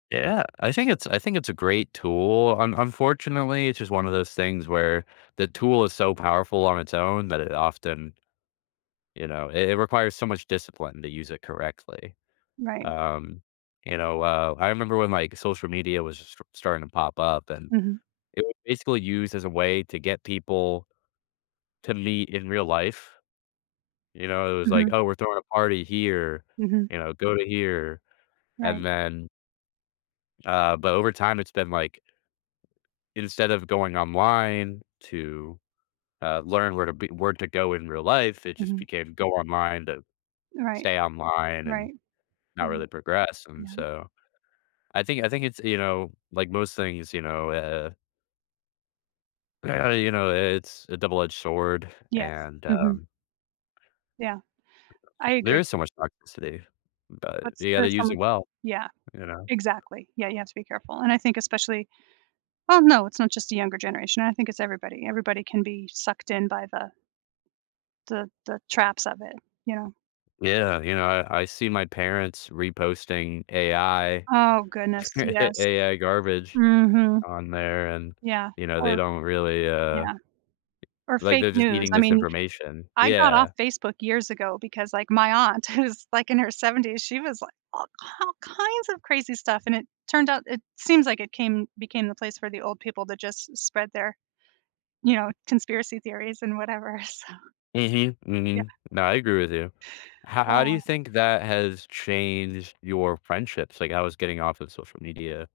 Yeah, I think it's I think it's a great tool. Un unfortunately, it's just one of those things where the tool is so powerful on its own that it often you know, it it requires so much discipline to use it correctly. Right. Um, you know, uh, I remember when, like, social media was st starting to pop up, and Mhm. it was basically used as a way to get people to meet in real life. You know, it was like, Mhm. "Oh, we're throwing a party here," Mhm. you know, "go to here," Right. and then uh, but over time, it's been like, instead of going online to, uh, learn where to be where to go in real life, it just Mhm. became "Go online to Right. stay online," and Right. Yeah, not really progress, and yeah. so, I think I think it's, you know, like most things, you know, uh well, you know, i it's a double-edged sword, Yeah, and mhm. um Yeah, I There agree. is so much toxicity, but But s you gotta there's so use it much well, Yeah, you know? exactly, yeah, you have to be careful, and I think especially Oh, no, it's not just the younger generation, I think it's everybody. Everybody can be sucked in by the the the traps of it, you know? Yeah, you know, I I see my parents reposting AI Oh, goodness, yes. AI garbage Mhm. on there, and, Yeah you know, they or don't really, uh yeah. Or like, fake they're just news, eating I this mean, information I got off Yeah. Facebook years ago because, like, my aunt who's, like, in her 70s, she was, like, all k all kinds of crazy stuff, and it turned out it seems like it came became the place for the old people that just spread their, you know, conspiracy theories and whatever, so Mhm, yeah. mhm. No, I agree with you. How how do you Oh. think that has changed your friendships? Like, how was getting off of social media